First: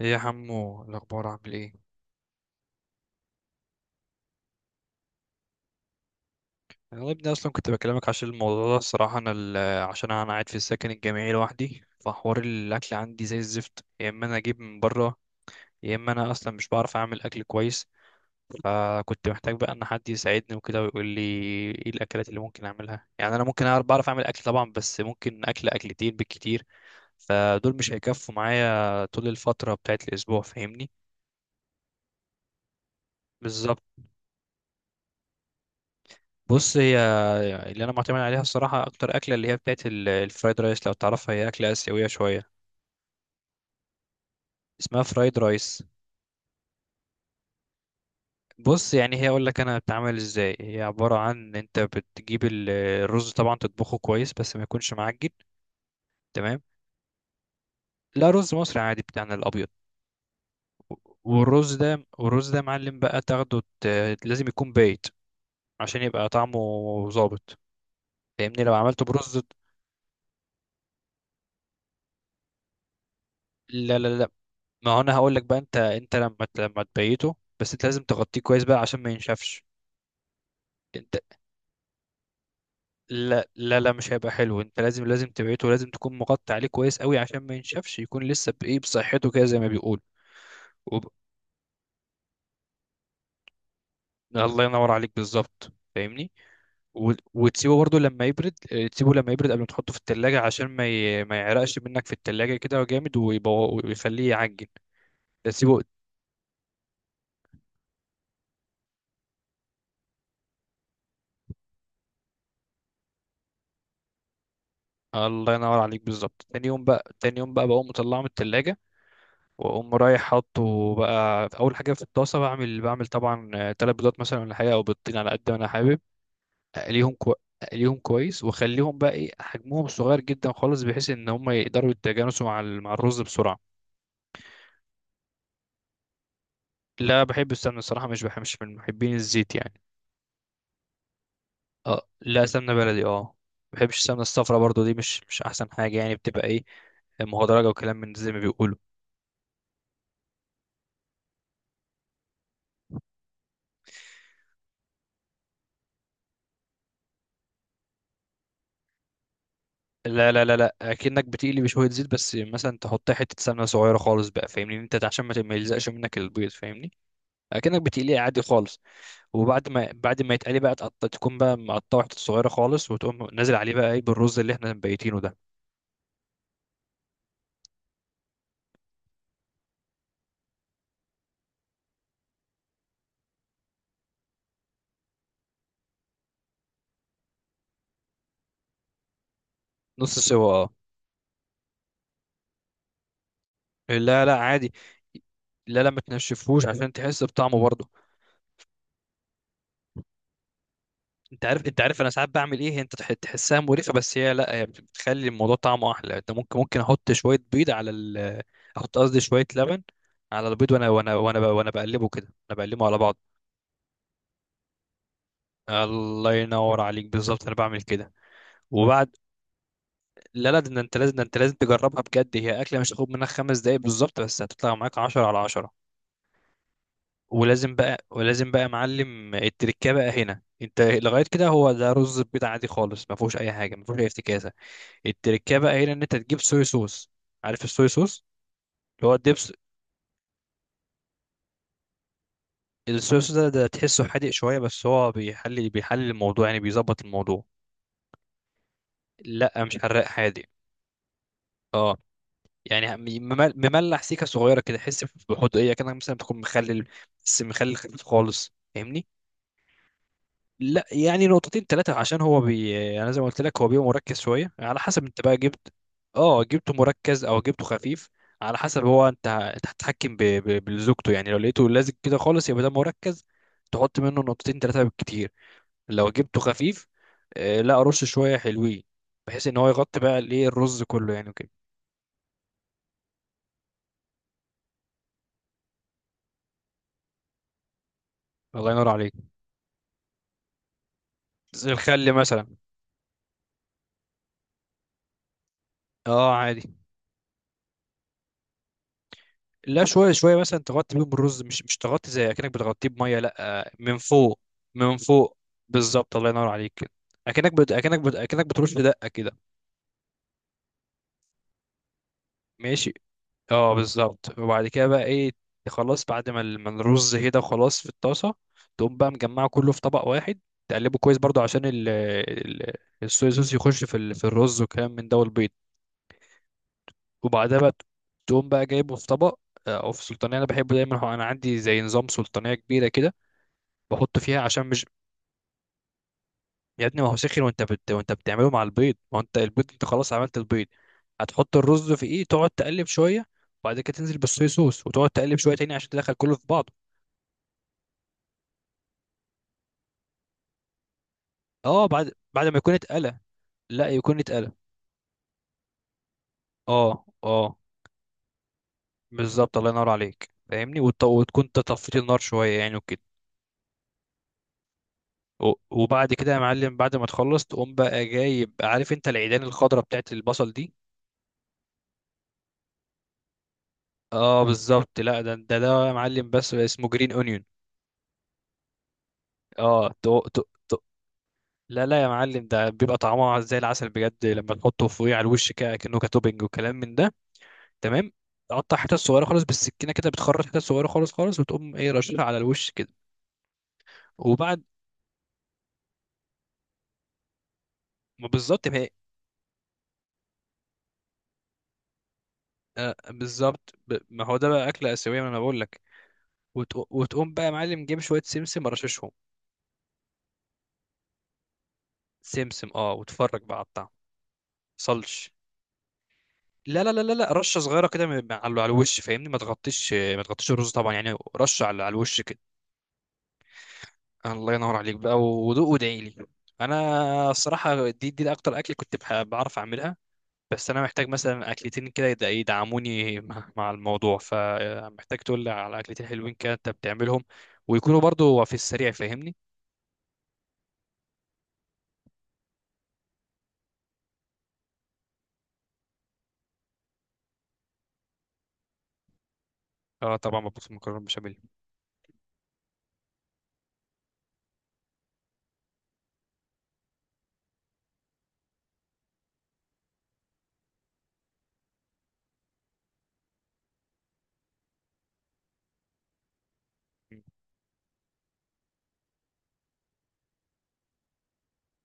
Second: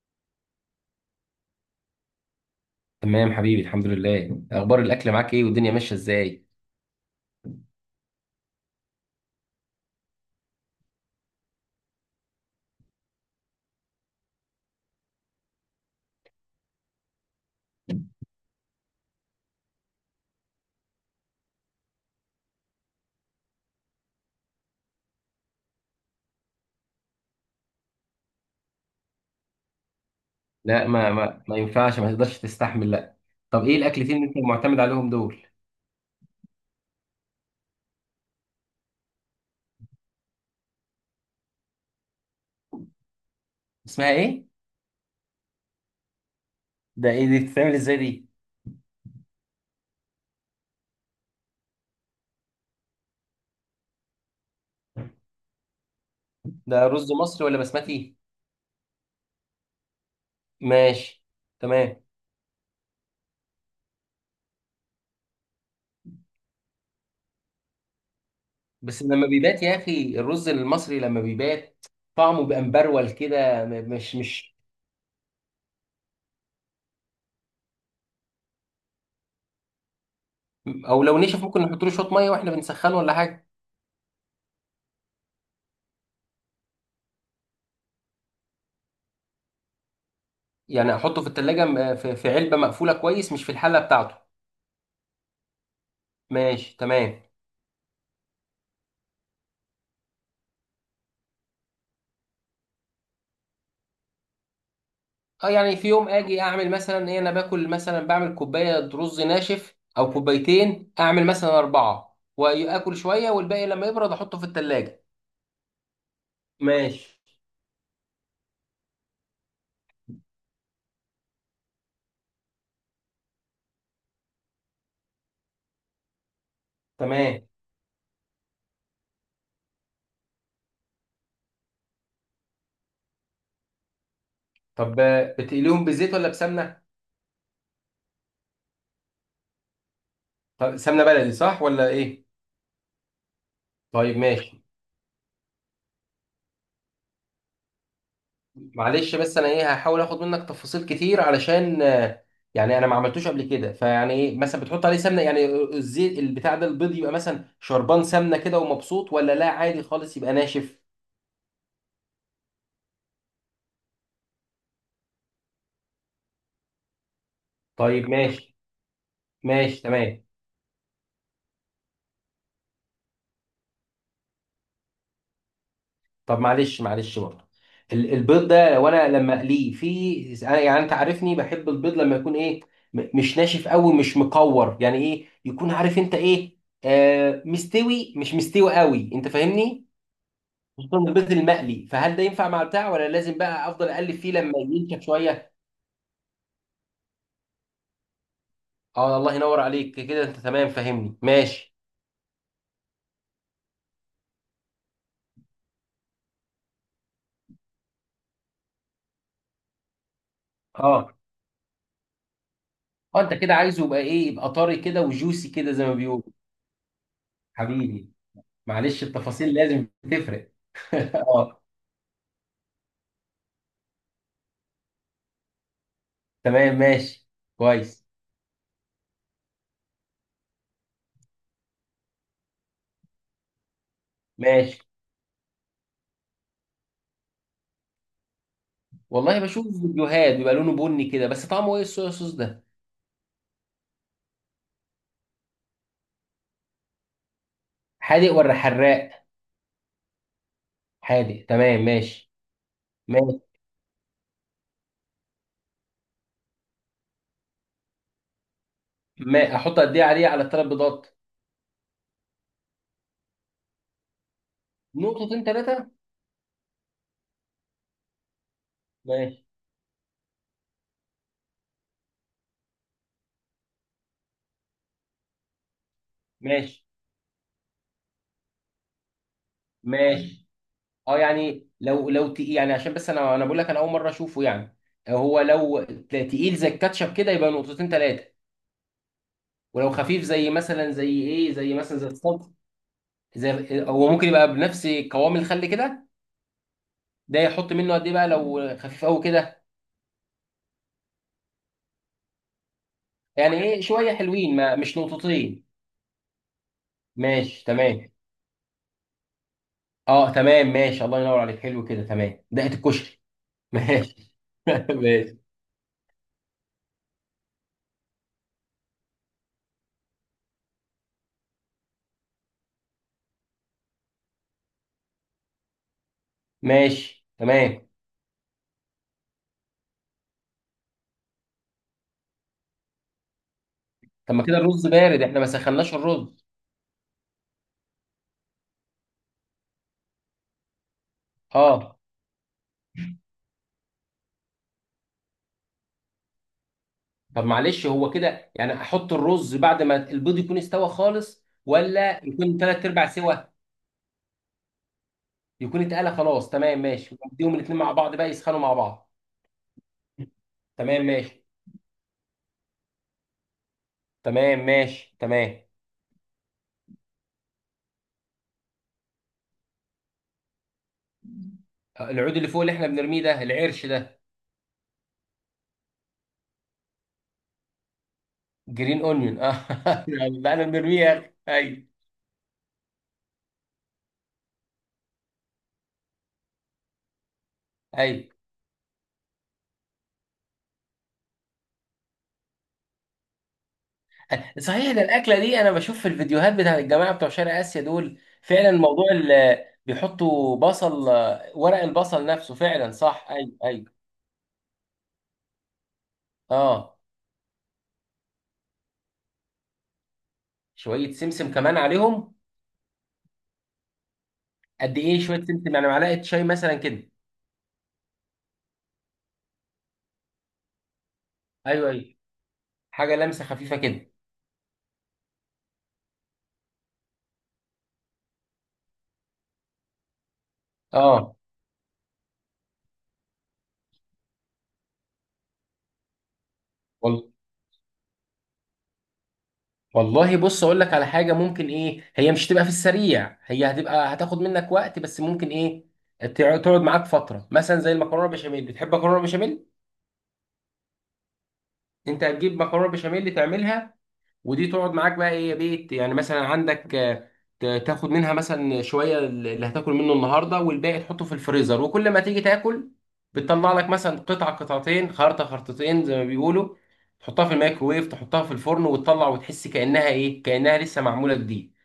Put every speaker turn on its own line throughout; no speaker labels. ايه يا حمو، الاخبار عامل ايه؟
تمام حبيبي، الحمد لله. اخبار الاكل معاك ايه والدنيا ماشيه ازاي؟
انا يا ابني اصلا كنت بكلمك عشان الموضوع ده. الصراحه انا عشان انا قاعد في السكن الجامعي لوحدي، فحوار الاكل عندي زي الزفت، يا اما انا اجيب من بره، يا اما انا اصلا مش بعرف اعمل اكل كويس. فكنت محتاج بقى ان حد يساعدني وكده ويقول لي ايه الاكلات اللي ممكن اعملها. يعني انا ممكن بعرف اعمل اكل طبعا، بس ممكن اكل اكلتين بالكتير، فدول مش هيكفوا معايا طول الفتره بتاعت الاسبوع،
لا،
فاهمني؟
ما ينفعش، ما تقدرش تستحمل، لا. طب ايه
بالظبط.
الاكلتين اللي انت معتمد عليهم دول؟
بص، هي اللي انا معتمد عليها الصراحه اكتر اكله اللي هي بتاعت الفرايد رايس، لو تعرفها هي اكله اسيويه شويه.
اسمها ايه؟
اسمها فرايد رايس.
ده ايه دي، بتتعمل ازاي دي؟
بص يعني هي، اقول لك انا بتعمل ازاي. هي عباره عن انت بتجيب الرز طبعا، تطبخه كويس بس ما يكونش معجن، تمام.
ده رز مصري ولا بسمتي؟
لا، رز مصري عادي بتاعنا الابيض.
ماشي
والرز ده
تمام.
والرز ده معلم بقى، تاخده، لازم يكون بايت، عشان يبقى طعمه ظابط، فاهمني لو
بس
عملته
لما
برز.
بيبات يا اخي، الرز المصري لما بيبات طعمه بيبقى مبرول كده م-
لا لا
مش
لا،
مش
ما هو انا هقول لك بقى. انت لما تبيته، بس انت لازم تغطيه كويس بقى عشان ما ينشفش.
او
انت؟
لو نشف ممكن نحط له شويه ميه واحنا بنسخنه ولا حاجه؟
لا لا لا، مش هيبقى حلو. انت لازم تبيته، ولازم تكون مغطي عليه كويس قوي عشان ما ينشفش، يكون لسه بايه بصحته كده زي ما بيقول.
يعني
وب...
احطه في التلاجة في علبة مقفولة كويس، مش في الحلة بتاعته.
الله ينور عليك، بالظبط، فاهمني.
ماشي تمام.
وتسيبه برضو لما يبرد. اه، تسيبه لما يبرد قبل ما تحطه في التلاجة، عشان ما يعرقش منك في التلاجة كده جامد، ويخليه يعجن،
اه، يعني
تسيبه.
في يوم اجي اعمل مثلا ايه، انا باكل مثلا بعمل كوباية رز ناشف او كوبايتين، اعمل مثلا اربعة واكل شوية والباقي لما يبرد احطه في التلاجة.
الله ينور عليك بالظبط. تاني يوم
ماشي
بقى تاني يوم بقى بقوم مطلعه من التلاجة، واقوم رايح حاطه بقى في اول حاجه في الطاسه. بعمل طبعا تلات بيضات مثلا ولا حاجه، او بيضتين على قد ما انا حابب. اقليهم كو...
تمام.
اقليهم كويس، واخليهم بقى ايه، حجمهم صغير جدا خالص بحيث ان هم يقدروا يتجانسوا مع مع الرز بسرعه.
طب بتقليهم بزيت ولا بسمنة؟
لا، بحب السمنه الصراحه، مش بحب، مش من محبين الزيت يعني.
طب سمنة بلدي صح ولا
اه،
ايه؟
لا، سمنه بلدي، اه. ما بحبش
طيب
السمنه الصفرا
ماشي.
برضو، دي مش احسن حاجه يعني، بتبقى ايه، مهدرجه وكلام من زي ما بيقولوا.
معلش، بس انا ايه هحاول اخد منك تفاصيل كتير علشان يعني انا ما عملتوش قبل كده، فيعني ايه مثلا بتحط عليه سمنه يعني، الزيت البتاع ده، البيض يبقى مثلا شربان سمنه كده ومبسوط ولا لا عادي خالص
لا
يبقى
لا لا لا،
ناشف؟
اكنك بتقلي بشويه زيت بس، مثلا تحط حته سمنه صغيره خالص بقى، فاهمني، إن انت عشان ما يلزقش منك البيض، فاهمني، اكنك
طيب
بتقليه عادي
ماشي.
خالص. وبعد
ماشي
ما، بعد
تمام.
ما يتقلي بقى، تكون بقى مقطعه حته صغيره خالص، وتقوم نازل عليه بقى ايه، بالرز اللي احنا مبيتينه ده.
طب معلش، معلش برضه، البيض ده وانا لما اقليه يعني انت عارفني بحب البيض لما يكون ايه، مش ناشف قوي، مش مقور يعني، ايه يكون عارف انت ايه، مستوي مش مستوي قوي، انت فاهمني.
نص سوا، اه.
خصوصا البيض المقلي، فهل ده ينفع مع بتاع ولا لازم بقى افضل اقلب
لا
فيه
لا،
لما
عادي.
ينشف شويه؟
لا لا، ما تنشفهوش عشان تحس بطعمه برضه.
اه الله ينور عليك، كده انت تمام فاهمني،
انت عارف
ماشي.
انت عارف انا ساعات بعمل ايه؟ انت تحسها مريخه، بس هي، لا، هي بتخلي الموضوع طعمه احلى. انت ممكن احط شويه بيض على ال احط قصدي شويه لبن على البيض، وانا
اه
وانا وانا ب- وانا بقلبه كده، انا بقلبه على بعض.
اه، انت كده عايزه يبقى ايه، يبقى طري كده وجوسي كده زي ما بيقولوا.
الله ينور عليك، بالظبط، انا بعمل
حبيبي.
كده.
معلش،
وبعد.
التفاصيل لازم تفرق
لا لا، ده انت لازم ده انت لازم
اه.
تجربها بجد. هي اكله مش هتاخد منك خمس دقايق بالظبط، بس هتطلع معاك 10 على 10.
تمام ماشي.
ولازم بقى
كويس.
ولازم بقى يا معلم، التركه بقى هنا. انت لغايه كده هو ده رز بيض عادي خالص، ما فيهوش اي حاجه، ما فيهوش اي افتكاسه.
ماشي.
التركية بقى هنا، ان انت تجيب صويا صوص. عارف الصويا صوص؟ اللي هو
والله
الدبس.
بشوف فيديوهات بيبقى لونه بني كده، بس طعمه ايه الصويا صوص ده؟
الصويا صوص ده تحسه حادق شوية، بس هو بيحل الموضوع، يعني بيظبط الموضوع.
حادق ولا حراق؟
لا، مش حراق، حادق.
حادق، تمام
اه،
ماشي.
يعني
ماشي.
مملح، سيكة صغيرة كده، تحس بحدقية كده، مثلا بتكون مخلل، بس مخلل خفيف خالص، فاهمني.
ما احط قد ايه عليه على الثلاث
لا
بيضات؟
يعني نقطتين ثلاثة، عشان هو انا زي ما قلت لك، هو بيبقى مركز شوية، على حسب انت بقى
نقطتين
جبت.
ثلاثه؟
اه، جبته مركز او جبته خفيف. على حسب هو، انت
ماشي.
انت هتتحكم بزوجته يعني. لو لقيته لازق كده خالص يبقى ده مركز، تحط منه نقطتين ثلاثة بالكتير. لو جبته
ماشي.
خفيف، آه لا، رش شوية حلوين، بحيث ان هو يغطي بقى الايه،
ماشي.
الرز كله
اه،
يعني وكده.
يعني لو تقيل، يعني عشان بس انا بقول لك انا اول مره اشوفه يعني. هو لو تقيل زي الكاتشب كده يبقى نقطتين ثلاثه،
الله ينور عليك.
ولو خفيف زي مثلا زي ايه،
زي
زي مثلا زي
الخل مثلا.
الصلصه، زي، هو ممكن يبقى بنفس قوام الخل كده،
اه، عادي.
ده يحط منه قد ايه بقى لو خفيف قوي كده؟
لا، شويه شويه مثلا، تغطي بيهم الرز، مش تغطي زي اكنك بتغطيه بميه،
يعني
لا،
ايه،
من
شويه
فوق.
حلوين؟ ما
من
مش
فوق،
نقطتين.
بالظبط، الله ينور عليك كده.
ماشي تمام.
اكنك بترش دقه كده.
اه تمام ماشي، الله ينور عليك، حلو كده تمام، دقه
ماشي.
الكشري.
اه،
ماشي
بالظبط. وبعد كده بقى ايه؟
ماشي.
خلاص، بعد ما ما الرز كده خلاص في الطاسه، تقوم بقى مجمعه كله في طبق واحد، تقلبه كويس برضو عشان الصويا صوص يخش في في الرز وكلام من ده، والبيض.
ماشي
وبعدها بقى
تمام.
تقوم بقى جايبه في طبق، او في سلطانيه. انا بحبه دايما، هو انا عندي زي نظام سلطانيه كبيره كده بحط
طب
فيها
ما كده
عشان مش.
الرز بارد، احنا ما سخناش الرز.
يا ابني، ما هو سخن، وانت بتعمله مع البيض، ما هو انت البيض انت خلاص عملت البيض، هتحط الرز
اه.
في ايه، تقعد تقلب شويه. وبعد كده تنزل بالصويا صوص، وتقعد تقلب شويه تاني عشان تدخل كله في بعضه.
طب معلش، هو كده يعني احط الرز بعد ما البيض يكون استوى خالص
اه، بعد
ولا
بعد ما
يكون
يكون
ثلاث ارباع
اتقلى،
سوا؟
لا، يكون اتقلى.
يكون اتقلى خلاص، تمام
اه
ماشي، واديهم
اه،
الاثنين مع بعض بقى يسخنوا مع بعض.
بالظبط، الله ينور عليك فاهمني.
تمام
وتكون
ماشي.
أنت طفيت النار شويه يعني وكده.
تمام ماشي تمام.
وبعد كده يا معلم، بعد ما تخلص تقوم بقى جايب، عارف انت العيدان الخضراء بتاعت البصل دي؟
العود اللي فوق اللي احنا بنرميه ده، العرش ده؟
اه، بالظبط، لا، ده يا معلم بس، اسمه جرين اونيون.
جرين اونيون اه.
اه، تو تو
بقى انا
تو.
بنرميه يا اخي.
لا
ايوه
لا يا معلم، ده بيبقى طعمها زي العسل بجد، لما تحطه فوقيه على الوش كده، كأنه كتوبنج وكلام من ده، تمام.
ايوه.
تقطع حتت صغيره خالص بالسكينه كده، بتخرط حتت صغيره خالص خالص، وتقوم ايه، رشها على الوش كده. وبعد
صحيح، ده الاكله دي انا بشوف في الفيديوهات بتاع الجماعه بتوع شرق اسيا دول،
ما، بالظبط،
فعلا
ما هي،
موضوع بيحطوا بصل، ورق البصل نفسه، فعلا صح، ايوه
بالظبط،
ايوه.
ما هو ده بقى اكله اسيويه، ما انا بقول لك.
اه.
وتقوم بقى يا معلم، جيب شويه سمسم رششهم.
شويه سمسم كمان عليهم.
سمسم، اه، وتفرج بقى على الطعم
قد ايه
صلش.
شويه سمسم، يعني معلقه شاي مثلا
لا لا لا
كده؟
لا لا، رشه صغيره كده، على على الوش، فاهمني؟ ما تغطيش الرز طبعا يعني، رشه على
ايوه
على
ايوه،
الوش.
حاجه، لمسه خفيفه كده.
الله ينور عليك بقى، ودوق وادعي لي. انا الصراحه دي اكتر اكل كنت بعرف اعملها. بس انا محتاج
اه.
مثلا اكلتين كده يدعموني مع الموضوع، فمحتاج تقول لي على اكلتين حلوين كده انت بتعملهم،
وال-
ويكونوا برضو في السريع، فاهمني.
والله، بص اقول لك على حاجه ممكن، ايه، هي مش تبقى في السريع، هي هتبقى، هتاخد منك وقت، بس ممكن ايه تقعد معاك فتره، مثلا زي المكرونه بشاميل. بتحب مكرونه بشاميل؟
اه طبعا، مبسوط مكرونه بشاميل.
انت هتجيب مكرونه بشاميل تعملها، ودي تقعد معاك بقى ايه يا بيت، يعني مثلا عندك، تاخد منها مثلا شويه اللي هتاكل منه النهارده، والباقي تحطه في الفريزر، وكل ما تيجي تاكل بتطلع لك مثلا قطعه قطعتين، خرطه خرطتين زي ما بيقولوا،
مم.
تحطها في الميكروويف، تحطها في الفرن وتطلع وتحس كانها ايه، كانها لسه معموله جديد.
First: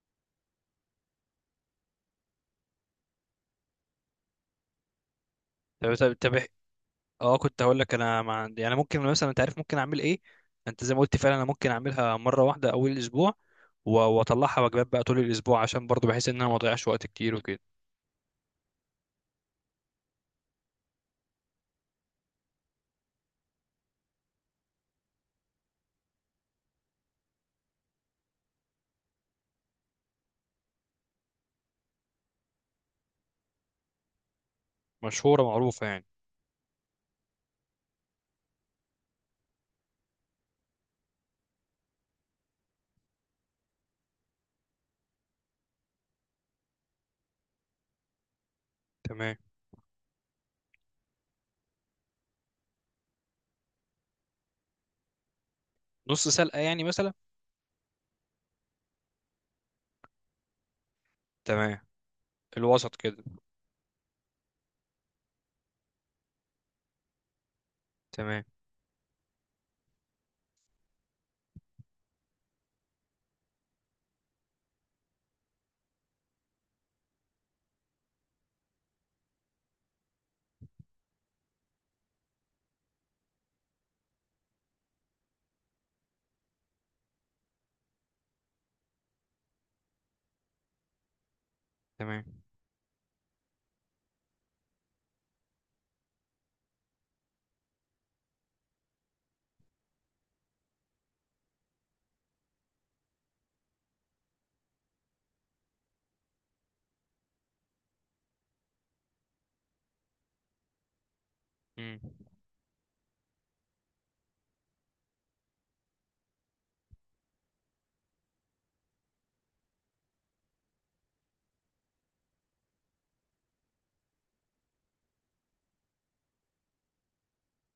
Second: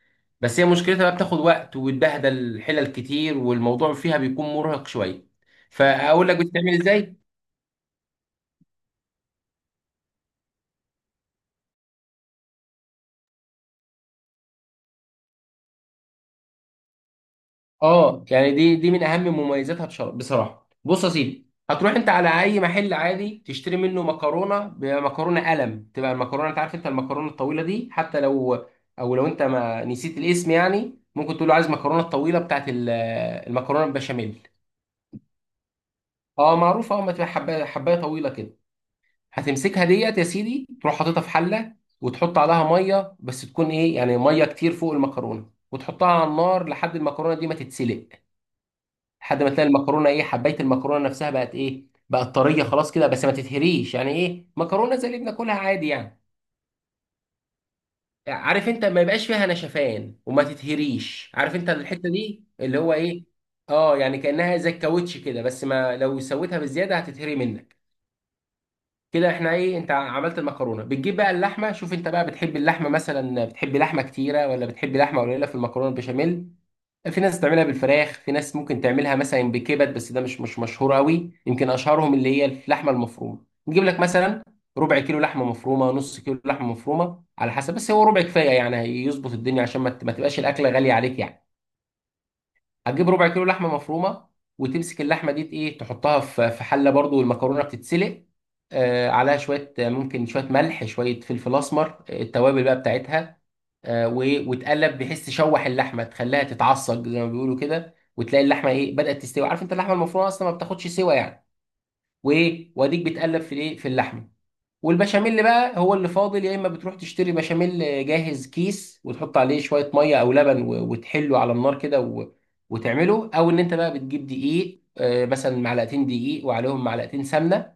بس هي مشكلتها بقى بتاخد وقت وتبهدل الحلل كتير، والموضوع فيها بيكون مرهق شويه.
طب طب
فاقول لك
طب
بتتعمل ازاي.
اه، كنت هقول لك انا، مع يعني، ممكن مثلا، انت عارف ممكن اعمل ايه. انت زي ما قلت فعلا، انا ممكن اعملها مره واحده اول الاسبوع، واطلعها وجبات بقى طول الاسبوع، عشان برضو بحيث ان انا ما اضيعش وقت كتير وكده.
اه، يعني دي من اهم مميزاتها، بصراحه. بص يا سيدي، هتروح انت على اي محل عادي تشتري منه مكرونه، بمكرونه قلم تبقى المكرونه، انت عارف انت المكرونه الطويله دي، حتى لو او لو انت ما نسيت الاسم يعني ممكن تقول له عايز مكرونه الطويله بتاعت المكرونه البشاميل.
مشهوره معروفه يعني.
اه معروفه، اه، ما تبقى حبايه حبايه طويله كده. هتمسكها ديت يا سيدي، تروح حاططها في حله وتحط عليها ميه، بس تكون ايه يعني، ميه كتير فوق المكرونه، وتحطها على النار لحد المكرونه دي ما تتسلق.
تمام.
لحد ما تلاقي المكرونه ايه، حبايه المكرونه نفسها بقت ايه، بقت طريه خلاص كده، بس ما تتهريش يعني، ايه، مكرونه زي اللي بناكلها عادي يعني.
نص سلقة يعني مثلا.
عارف انت ما يبقاش فيها نشفان، وما تتهريش، عارف انت
تمام،
الحته دي اللي هو
الوسط كده.
ايه. اه، يعني كانها زي الكاوتش كده، بس ما لو سويتها بزياده هتتهري منك.
تمام.
كده احنا ايه، انت عملت المكرونه، بتجيب بقى اللحمه. شوف انت بقى، بتحب اللحمه مثلا، بتحب لحمه كتيره ولا بتحب لحمه قليله في المكرونه البشاميل؟ في ناس بتعملها بالفراخ، في ناس ممكن تعملها مثلا بكبد، بس ده مش مشهور قوي، يمكن اشهرهم اللي هي اللحمه المفرومه. نجيب لك مثلا ربع كيلو لحمه مفرومه، نص كيلو لحمه مفرومه على حسب، بس هو ربع كفايه يعني، هيظبط الدنيا، عشان ما تبقاش الاكله غاليه عليك يعني.
تمام.
هتجيب ربع كيلو لحمه مفرومه، وتمسك اللحمه دي ايه، تحطها في حله برضو، والمكرونه بتتسلق، آه، عليها شويه، ممكن شويه ملح، شويه فلفل اسمر، التوابل بقى بتاعتها، وتقلب بحيث تشوح اللحمه، تخليها تتعصج زي ما بيقولوا كده، وتلاقي اللحمه ايه بدات تستوي، عارف انت اللحمه المفرومه اصلا ما بتاخدش سوا يعني.
مم.
وايه، واديك بتقلب في الايه في اللحمه. والبشاميل بقى هو اللي فاضل، يا اما بتروح تشتري بشاميل جاهز، كيس، وتحط عليه شويه ميه او لبن وتحله على النار كده وتعمله، او ان انت بقى بتجيب دقيق، مثلا معلقتين دقيق وعليهم معلقتين سمنه،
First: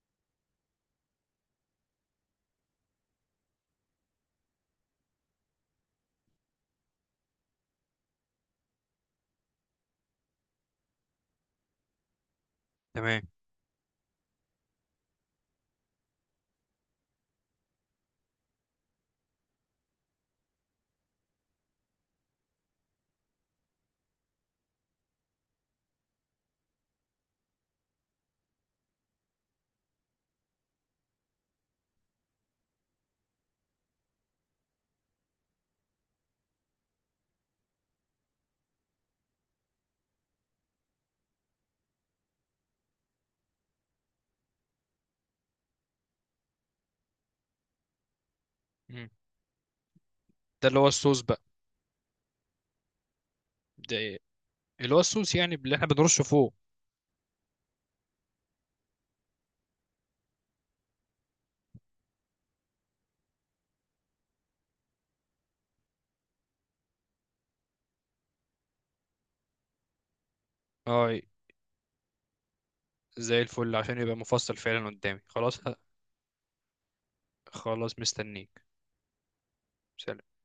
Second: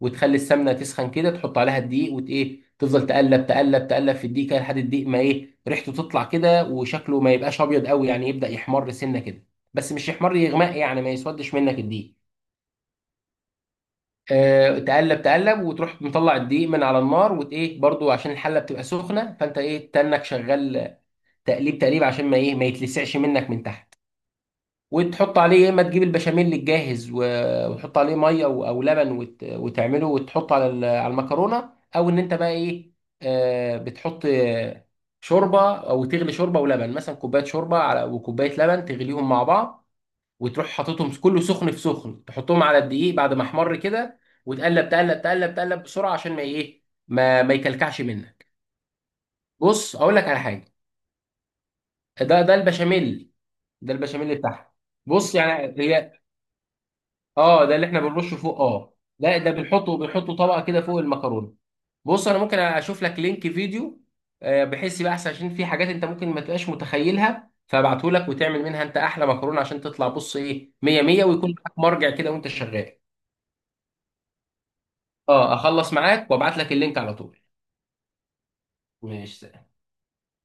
وتخلي السمنه تسخن كده، تحط عليها الدقيق وت ايه، تفضل تقلب تقلب تقلب في الدقيق كده، لحد الدقيق ما ايه ريحته تطلع كده وشكله ما يبقاش ابيض قوي يعني، يبدا يحمر سنه كده، بس مش يحمر، يغمق يعني، ما يسودش منك الدقيق.
تمام.
آه، تقلب تقلب، وتروح مطلع الدقيق من على النار وت ايه، برضو عشان الحله بتبقى سخنه فانت ايه، تنك شغال، تقليب تقليب عشان ما ايه، ما يتلسعش منك من تحت. وتحط عليه، يا اما تجيب البشاميل الجاهز وتحط عليه ميه او لبن وتعمله وتحطه على على المكرونه، او ان انت بقى ايه، بتحط شوربه او تغلي شوربه ولبن، مثلا كوبايه شوربه على وكوبايه لبن، تغليهم مع بعض، وتروح حاططهم كله سخن في سخن، تحطهم على الدقيق بعد ما احمر كده، وتقلب تقلب تقلب تقلب بسرعه عشان ما ايه، ما يكلكعش منك.
مم.
بص اقول لك على حاجه.
ده اللي هو الصوص بقى.
ده البشاميل، ده
ده ايه؟
البشاميل بتاعها.
اللي هو الصوص
بص
يعني، اللي
يعني
احنا
هي،
بنرشه فوق.
اه ده اللي احنا بنرشه فوق، اه لا ده بنحطه طبقه كده فوق المكرونه. بص انا ممكن اشوف لك لينك فيديو، بحيث يبقى احسن، عشان في حاجات انت ممكن ما تبقاش متخيلها، فابعته لك وتعمل منها انت احلى مكرونه عشان تطلع بص ايه 100
اه،
100، ويكون معاك مرجع كده وانت شغال.
زي الفل، عشان يبقى مفصل فعلا قدامي،
اه
خلاص.
اخلص معاك وابعت لك اللينك على طول.
خلاص، مستنيك.
ماشي.
سلام.